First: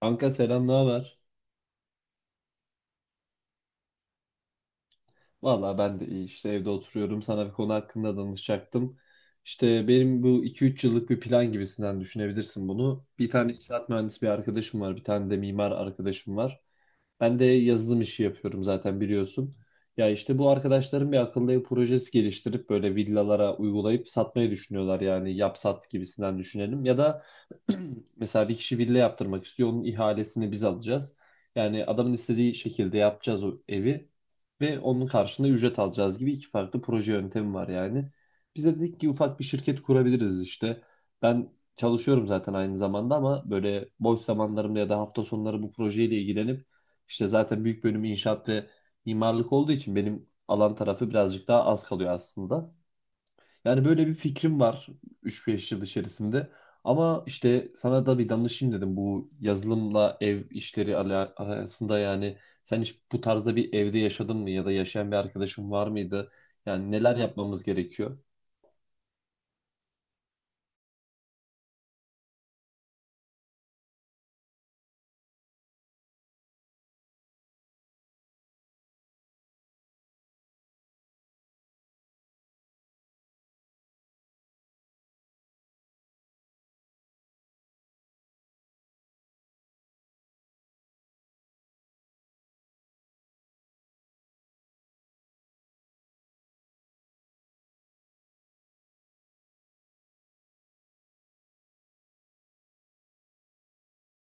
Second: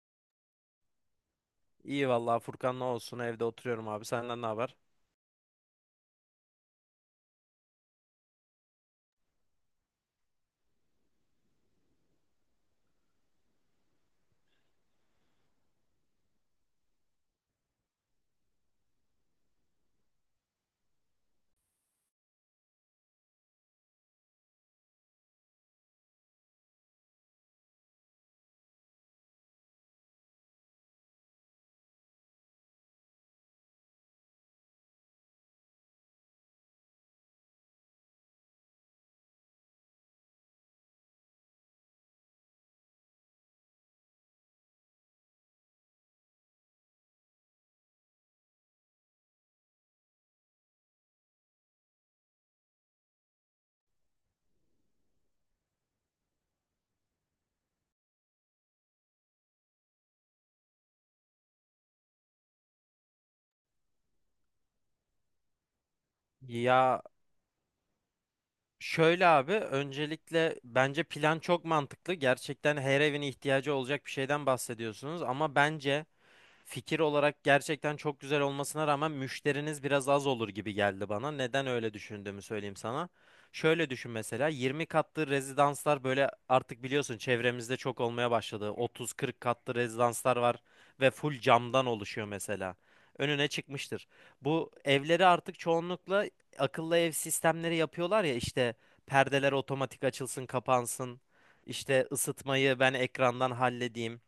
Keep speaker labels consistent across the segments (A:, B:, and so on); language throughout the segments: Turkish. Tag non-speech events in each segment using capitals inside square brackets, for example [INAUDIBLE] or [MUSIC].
A: Kanka selam, ne haber?
B: İyi vallahi Furkan, ne olsun, evde oturuyorum abi. Senden ne haber?
A: Valla ben de iyi işte evde oturuyorum. Sana bir konu hakkında danışacaktım. İşte benim bu iki üç yıllık bir plan gibisinden düşünebilirsin bunu. Bir tane inşaat mühendisi bir arkadaşım var. Bir tane de mimar arkadaşım var. Ben de yazılım işi yapıyorum zaten biliyorsun. Ya işte bu arkadaşlarım bir akıllı ev projesi geliştirip böyle villalara uygulayıp satmayı düşünüyorlar. Yani yap sat gibisinden düşünelim. Ya da [CLEARS THROAT] mesela bir kişi villa yaptırmak istiyor. Onun ihalesini biz alacağız. Yani adamın istediği şekilde yapacağız o evi ve onun karşılığında ücret alacağız gibi iki farklı proje yöntemi var yani. Bize dedik ki ufak bir şirket kurabiliriz işte. Ben çalışıyorum zaten aynı zamanda ama böyle boş zamanlarımda ya da hafta sonları bu projeyle ilgilenip işte zaten büyük bölümü inşaat ve mimarlık olduğu için benim alan tarafı birazcık daha az kalıyor aslında. Yani böyle bir fikrim var üç beş yıl içerisinde. Ama işte sana da bir danışayım dedim bu yazılımla ev işleri arasında yani sen hiç bu tarzda bir evde yaşadın mı ya da yaşayan bir arkadaşın var mıydı? Yani
B: Ya
A: neler yapmamız gerekiyor?
B: şöyle abi, öncelikle bence plan çok mantıklı. Gerçekten her evin ihtiyacı olacak bir şeyden bahsediyorsunuz ama bence fikir olarak gerçekten çok güzel olmasına rağmen müşteriniz biraz az olur gibi geldi bana. Neden öyle düşündüğümü söyleyeyim sana. Şöyle düşün, mesela 20 katlı rezidanslar, böyle artık biliyorsun çevremizde çok olmaya başladı. 30-40 katlı rezidanslar var ve full camdan oluşuyor mesela. Önüne çıkmıştır. Bu evleri artık çoğunlukla akıllı ev sistemleri yapıyorlar ya, işte perdeler otomatik açılsın kapansın. İşte ısıtmayı ben ekrandan halledeyim.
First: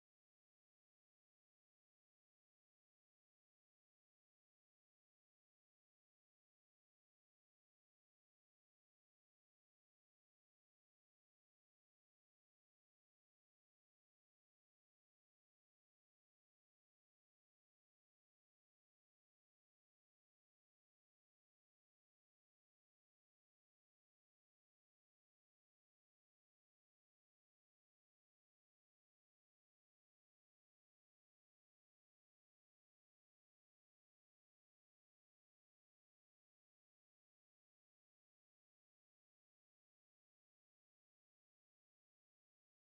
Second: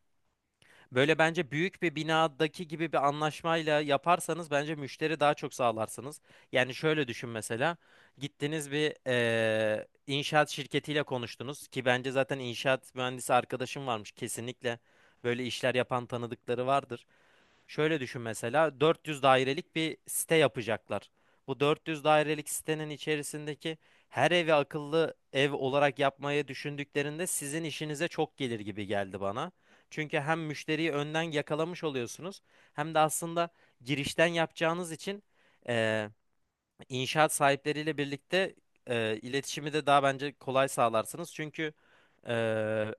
B: Böyle bence büyük bir binadaki gibi bir anlaşmayla yaparsanız bence müşteri daha çok sağlarsınız. Yani şöyle düşün mesela. Gittiniz bir inşaat şirketiyle konuştunuz ki bence zaten inşaat mühendisi arkadaşım varmış kesinlikle. Böyle işler yapan tanıdıkları vardır. Şöyle düşün, mesela 400 dairelik bir site yapacaklar. Bu 400 dairelik sitenin içerisindeki her evi akıllı ev olarak yapmayı düşündüklerinde sizin işinize çok gelir gibi geldi bana. Çünkü hem müşteriyi önden yakalamış oluyorsunuz, hem de aslında girişten yapacağınız için eee, İnşaat sahipleriyle birlikte iletişimi de daha bence kolay sağlarsınız. Çünkü e,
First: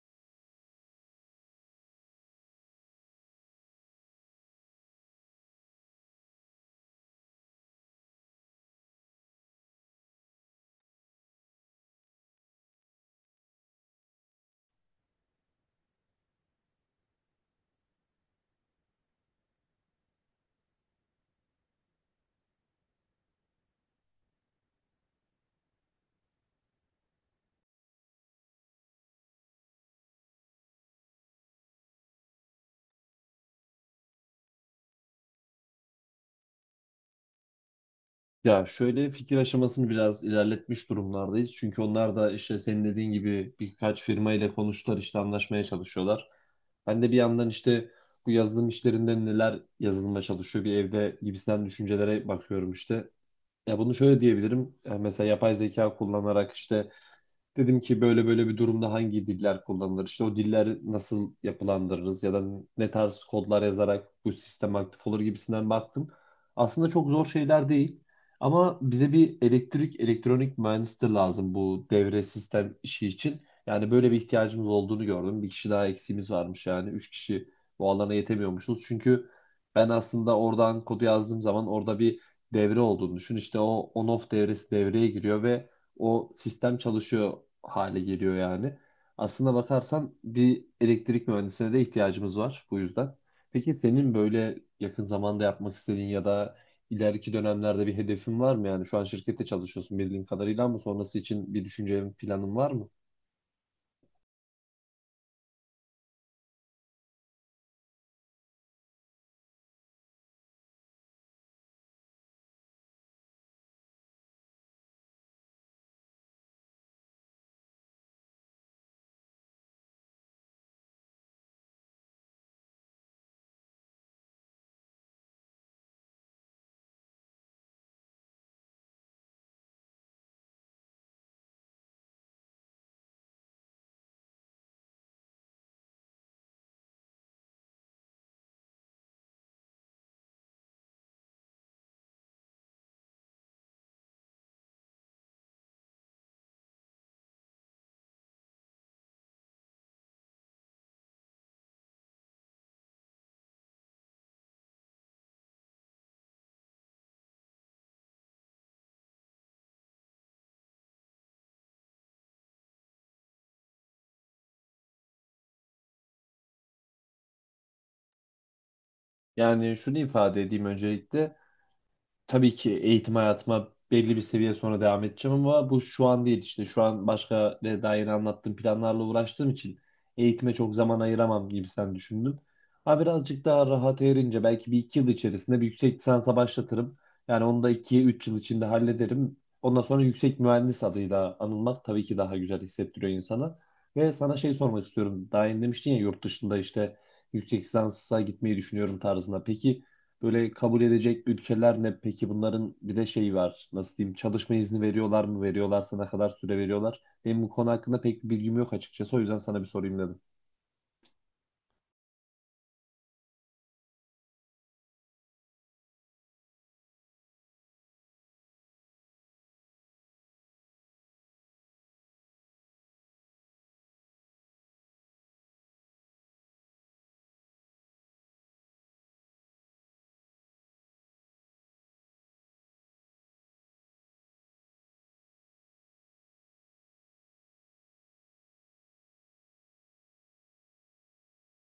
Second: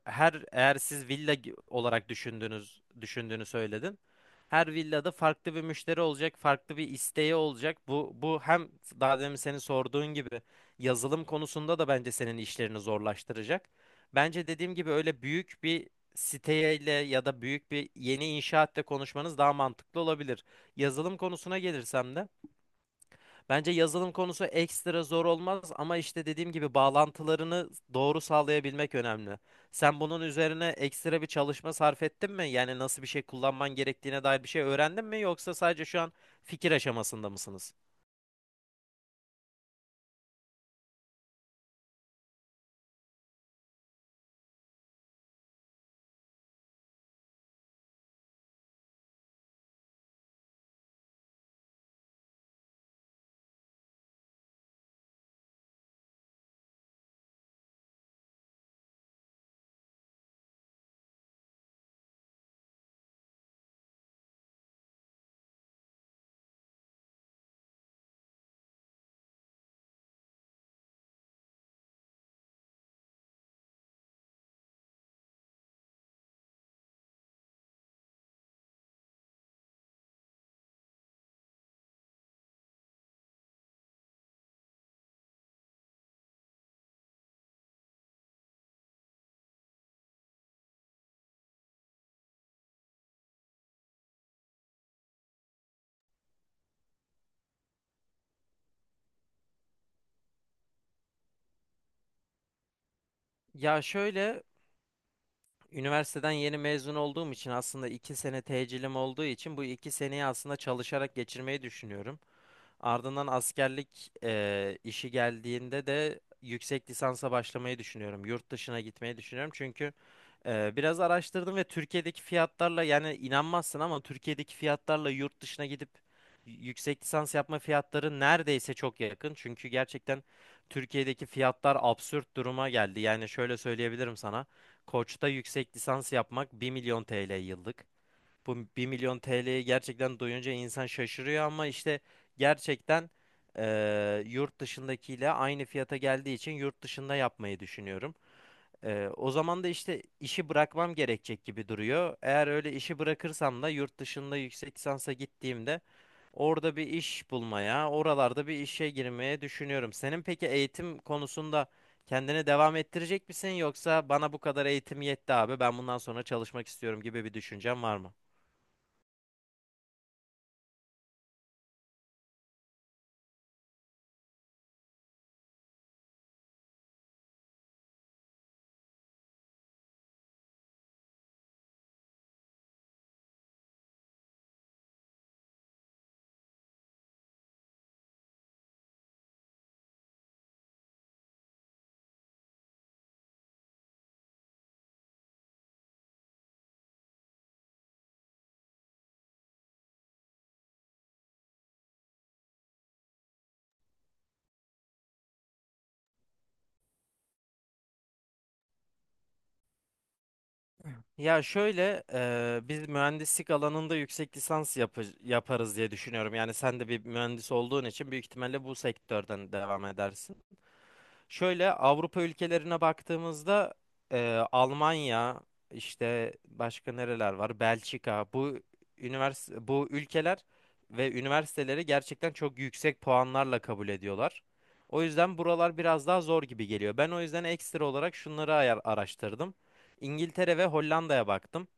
B: her eğer siz villa olarak düşündüğünü söyledin. Her villada farklı bir müşteri olacak, farklı bir isteği olacak. Bu hem daha demin senin sorduğun gibi yazılım konusunda da bence senin işlerini zorlaştıracak. Bence dediğim gibi öyle büyük bir siteyle ya da büyük bir yeni inşaatla konuşmanız daha mantıklı olabilir. Yazılım konusuna gelirsem de bence yazılım konusu ekstra zor olmaz ama işte dediğim gibi bağlantılarını doğru sağlayabilmek önemli. Sen bunun üzerine ekstra bir çalışma sarf ettin mi? Yani nasıl bir şey kullanman gerektiğine dair bir şey öğrendin mi? Yoksa sadece şu an fikir aşamasında mısınız?
A: Ya şöyle fikir aşamasını biraz ilerletmiş durumlardayız. Çünkü onlar da işte senin dediğin gibi birkaç firma ile konuştular işte anlaşmaya çalışıyorlar. Ben de bir yandan işte bu yazılım işlerinde neler yazılıma çalışıyor bir evde gibisinden düşüncelere bakıyorum işte. Ya bunu şöyle diyebilirim. Ya mesela yapay zeka kullanarak işte dedim ki böyle böyle bir durumda hangi diller kullanılır? İşte o diller nasıl yapılandırırız ya da ne tarz kodlar yazarak bu sistem aktif olur gibisinden baktım. Aslında çok zor şeyler değil. Ama bize bir elektrik, elektronik mühendisleri lazım bu devre sistem işi için. Yani böyle bir ihtiyacımız olduğunu gördüm. Bir kişi daha eksiğimiz varmış yani. Üç kişi bu alana yetemiyormuşuz. Çünkü ben aslında oradan kodu yazdığım zaman orada bir devre olduğunu düşün. İşte o on-off devresi devreye giriyor ve o sistem çalışıyor hale geliyor yani. Aslında bakarsan bir elektrik mühendisine de ihtiyacımız var bu yüzden. Peki senin böyle yakın zamanda yapmak istediğin ya da ileriki dönemlerde bir hedefin var mı? Yani şu an şirkette çalışıyorsun bildiğim kadarıyla ama sonrası için bir düşüncen, planın var mı?
B: Ya şöyle, üniversiteden yeni mezun olduğum için, aslında 2 sene tecilim olduğu için bu 2 seneyi aslında çalışarak geçirmeyi düşünüyorum. Ardından askerlik işi geldiğinde de yüksek lisansa başlamayı düşünüyorum. Yurt dışına gitmeyi düşünüyorum. Çünkü biraz araştırdım ve Türkiye'deki fiyatlarla, yani inanmazsın ama Türkiye'deki fiyatlarla yurt dışına gidip yüksek lisans yapma fiyatları neredeyse çok yakın. Çünkü gerçekten Türkiye'deki fiyatlar absürt duruma geldi. Yani şöyle söyleyebilirim sana. Koç'ta yüksek lisans yapmak 1 milyon TL yıllık. Bu 1 milyon TL'yi gerçekten duyunca insan şaşırıyor ama işte gerçekten yurt dışındakiyle aynı fiyata geldiği için yurt dışında yapmayı düşünüyorum. O zaman da işte işi bırakmam gerekecek gibi duruyor. Eğer öyle işi bırakırsam da yurt dışında yüksek lisansa gittiğimde orada bir iş bulmaya, oralarda bir işe girmeye düşünüyorum. Senin peki eğitim konusunda kendini devam ettirecek misin, yoksa bana bu kadar eğitim yetti abi, ben bundan sonra çalışmak istiyorum gibi bir düşüncen var mı?
A: Yani şunu ifade edeyim öncelikle. Tabii ki eğitim hayatıma belli bir seviye sonra devam edeceğim ama bu şu an değil işte şu an başka daha yeni anlattığım planlarla uğraştığım için eğitime çok zaman ayıramam gibi sen düşündüm. Ha birazcık daha rahat erince belki bir iki yıl içerisinde bir yüksek lisansa başlatırım. Yani onu da iki üç yıl içinde hallederim. Ondan sonra yüksek mühendis adıyla anılmak tabii ki daha güzel hissettiriyor insana. Ve sana şey sormak istiyorum. Daha yeni demiştin ya yurt dışında işte yüksek lisansa gitmeyi düşünüyorum tarzında. Peki böyle kabul edecek ülkeler ne? Peki bunların bir de şeyi var. Nasıl diyeyim? Çalışma izni veriyorlar mı? Veriyorlarsa ne kadar süre veriyorlar? Benim bu konu hakkında pek bir bilgim yok açıkçası. O yüzden sana bir sorayım dedim.
B: Ya şöyle biz mühendislik alanında yüksek lisans yaparız diye düşünüyorum. Yani sen de bir mühendis olduğun için büyük ihtimalle bu sektörden devam edersin. Şöyle Avrupa ülkelerine baktığımızda Almanya, işte başka nereler var? Belçika, bu üniversite, bu ülkeler ve üniversiteleri gerçekten çok yüksek puanlarla kabul ediyorlar. O yüzden buralar biraz daha zor gibi geliyor. Ben o yüzden ekstra olarak şunları araştırdım. İngiltere ve Hollanda'ya baktım.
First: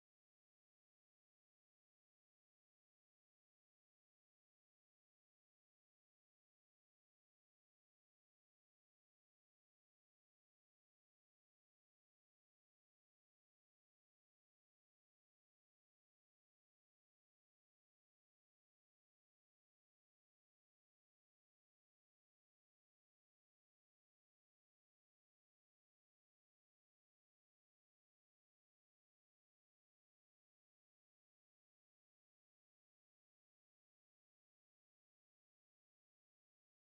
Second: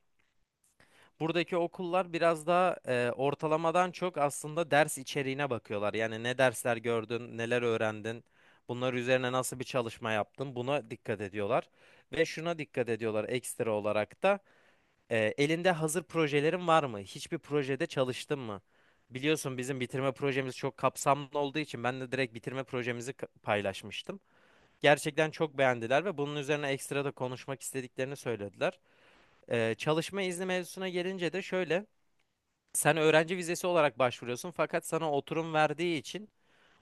B: Buradaki okullar biraz daha ortalamadan çok aslında ders içeriğine bakıyorlar. Yani ne dersler gördün, neler öğrendin, bunlar üzerine nasıl bir çalışma yaptın, buna dikkat ediyorlar. Ve şuna dikkat ediyorlar ekstra olarak da, elinde hazır projelerin var mı? Hiçbir projede çalıştın mı? Biliyorsun bizim bitirme projemiz çok kapsamlı olduğu için ben de direkt bitirme projemizi paylaşmıştım. Gerçekten çok beğendiler ve bunun üzerine ekstra da konuşmak istediklerini söylediler. Çalışma izni mevzusuna gelince de şöyle, sen öğrenci vizesi olarak başvuruyorsun fakat sana oturum verdiği için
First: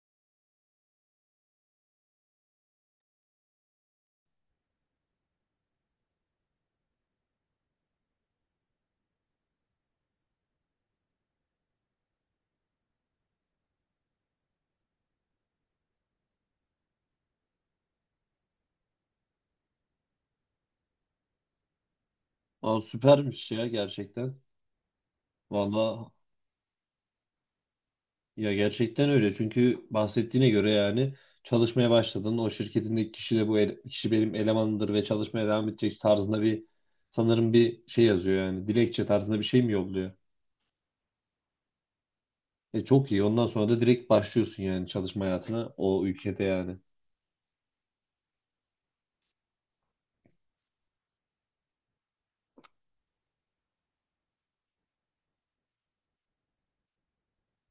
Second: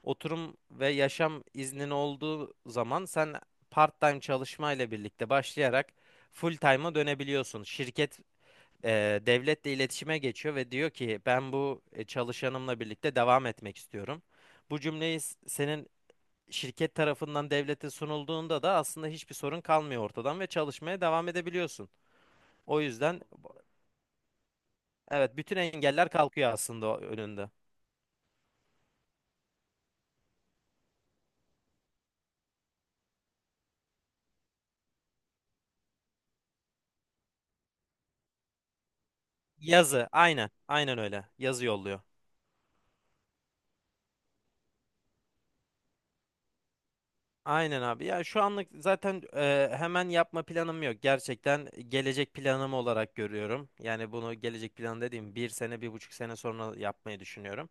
B: oturum ve yaşam iznin olduğu zaman sen part-time çalışmayla birlikte başlayarak full-time'a dönebiliyorsun. Şirket devletle iletişime geçiyor ve diyor ki ben bu çalışanımla birlikte devam etmek istiyorum. Bu cümleyi senin şirket tarafından devlete sunulduğunda da aslında hiçbir sorun kalmıyor ortadan ve çalışmaya devam edebiliyorsun. O
A: Aa,
B: yüzden
A: süpermiş ya gerçekten.
B: evet, bütün engeller
A: Valla
B: kalkıyor aslında önünde.
A: ya gerçekten öyle. Çünkü bahsettiğine göre yani çalışmaya başladın. O şirketindeki kişi de bu kişi benim elemanımdır ve çalışmaya devam edecek tarzında bir sanırım bir şey yazıyor yani. Dilekçe tarzında bir şey mi
B: Yazı.
A: yolluyor?
B: Aynen. Aynen öyle. Yazı yolluyor.
A: E çok iyi. Ondan sonra da direkt başlıyorsun yani çalışma hayatına o ülkede yani.
B: Aynen abi. Ya şu anlık zaten hemen yapma planım yok. Gerçekten gelecek planım olarak görüyorum. Yani bunu gelecek plan dediğim, 1 sene, 1,5 sene sonra yapmayı düşünüyorum.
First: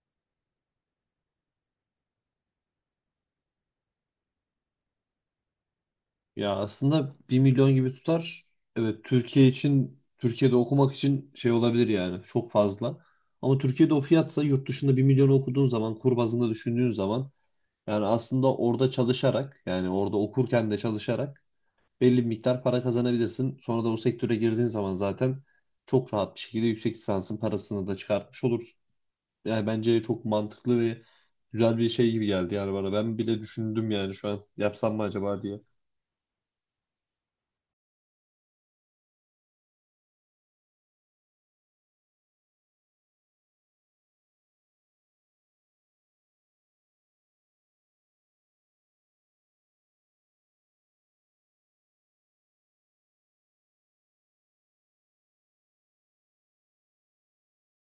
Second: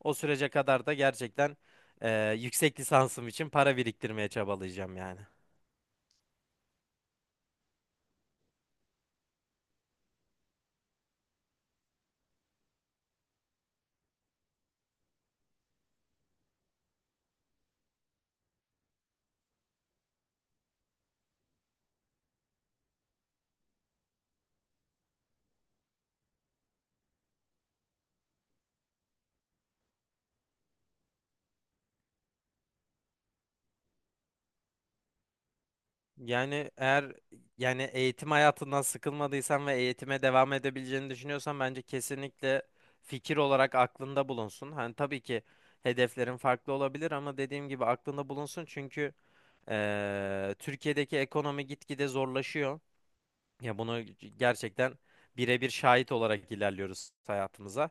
B: O sürece kadar da gerçekten yüksek lisansım için para biriktirmeye çabalayacağım yani.
A: Ya aslında 1 milyon gibi tutar. Evet Türkiye için Türkiye'de okumak için şey olabilir yani çok fazla. Ama Türkiye'de o fiyatsa yurt dışında 1 milyonu okuduğun zaman kur bazında düşündüğün zaman yani aslında orada çalışarak yani orada okurken de çalışarak belli bir miktar para kazanabilirsin. Sonra da o sektöre girdiğin zaman zaten çok rahat bir şekilde yüksek lisansın parasını da çıkartmış olursun. Yani bence çok mantıklı ve güzel bir şey gibi geldi yani bana. Ben bile düşündüm yani şu an yapsam mı acaba diye.
B: Yani eğer yani eğitim hayatından sıkılmadıysan ve eğitime devam edebileceğini düşünüyorsan bence kesinlikle fikir olarak aklında bulunsun. Hani tabii ki hedeflerin farklı olabilir ama dediğim gibi aklında bulunsun çünkü Türkiye'deki ekonomi gitgide zorlaşıyor. Ya bunu gerçekten birebir şahit olarak ilerliyoruz hayatımıza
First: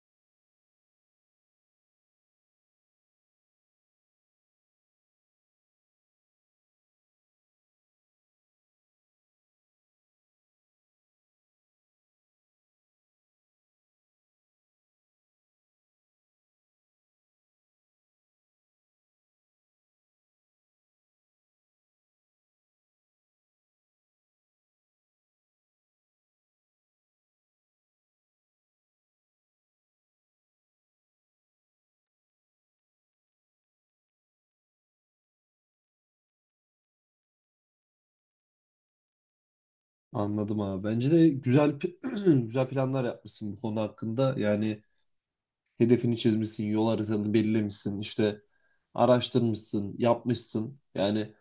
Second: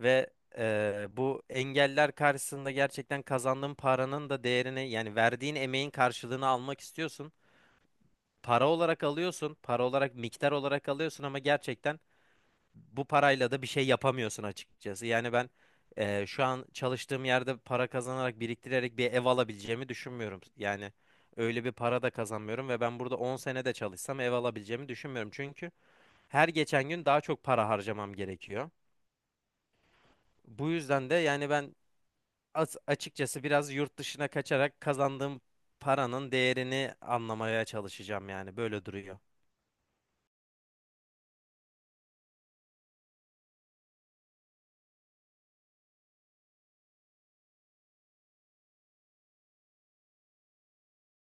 B: ve bu engeller karşısında gerçekten kazandığın paranın da değerini, yani verdiğin emeğin karşılığını almak istiyorsun, para olarak alıyorsun, para olarak, miktar olarak alıyorsun ama gerçekten bu parayla da bir şey yapamıyorsun açıkçası. Yani ben şu an çalıştığım yerde para kazanarak, biriktirerek bir ev alabileceğimi düşünmüyorum. Yani öyle bir para da kazanmıyorum ve ben burada 10 sene de çalışsam ev alabileceğimi düşünmüyorum. Çünkü her geçen gün daha çok para harcamam gerekiyor. Bu yüzden de yani ben açıkçası biraz yurt dışına kaçarak kazandığım paranın değerini anlamaya çalışacağım, yani böyle duruyor.
A: Anladım abi. Bence de güzel [CLEARS THROAT] güzel planlar yapmışsın bu konu hakkında. Yani hedefini çizmişsin, yol haritanı belirlemişsin, işte araştırmışsın, yapmışsın. Yani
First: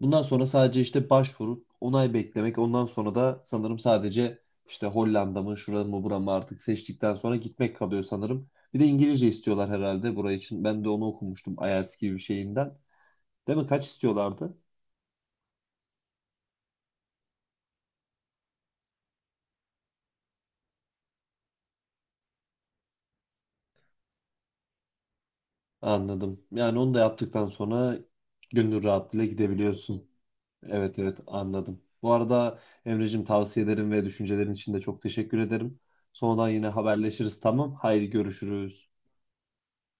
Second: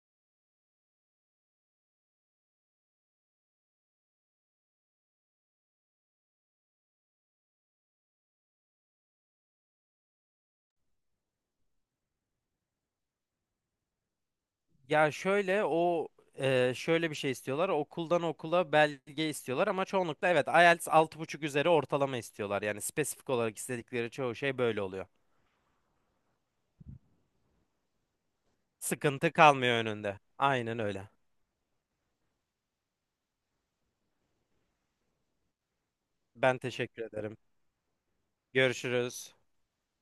A: bundan sonra sadece işte başvurup onay beklemek. Ondan sonra da sanırım sadece işte Hollanda mı, şurada mı, bura mı artık seçtikten sonra gitmek kalıyor sanırım. Bir de İngilizce istiyorlar herhalde buraya için. Ben de onu okumuştum IELTS gibi bir şeyinden. Değil mi? Kaç istiyorlardı?
B: Ya şöyle, o şöyle bir şey istiyorlar. Okuldan okula belge istiyorlar ama çoğunlukla evet, IELTS 6,5 üzeri ortalama istiyorlar. Yani spesifik olarak istedikleri çoğu şey böyle oluyor.
A: Anladım. Yani onu da yaptıktan sonra gönül rahatlığıyla
B: Sıkıntı kalmıyor
A: gidebiliyorsun.
B: önünde. Aynen
A: Evet
B: öyle.
A: evet anladım. Bu arada Emre'cim tavsiyelerin ve düşüncelerin için de çok teşekkür ederim. Sonradan
B: Ben
A: yine
B: teşekkür ederim.
A: haberleşiriz tamam. Haydi görüşürüz.
B: Görüşürüz.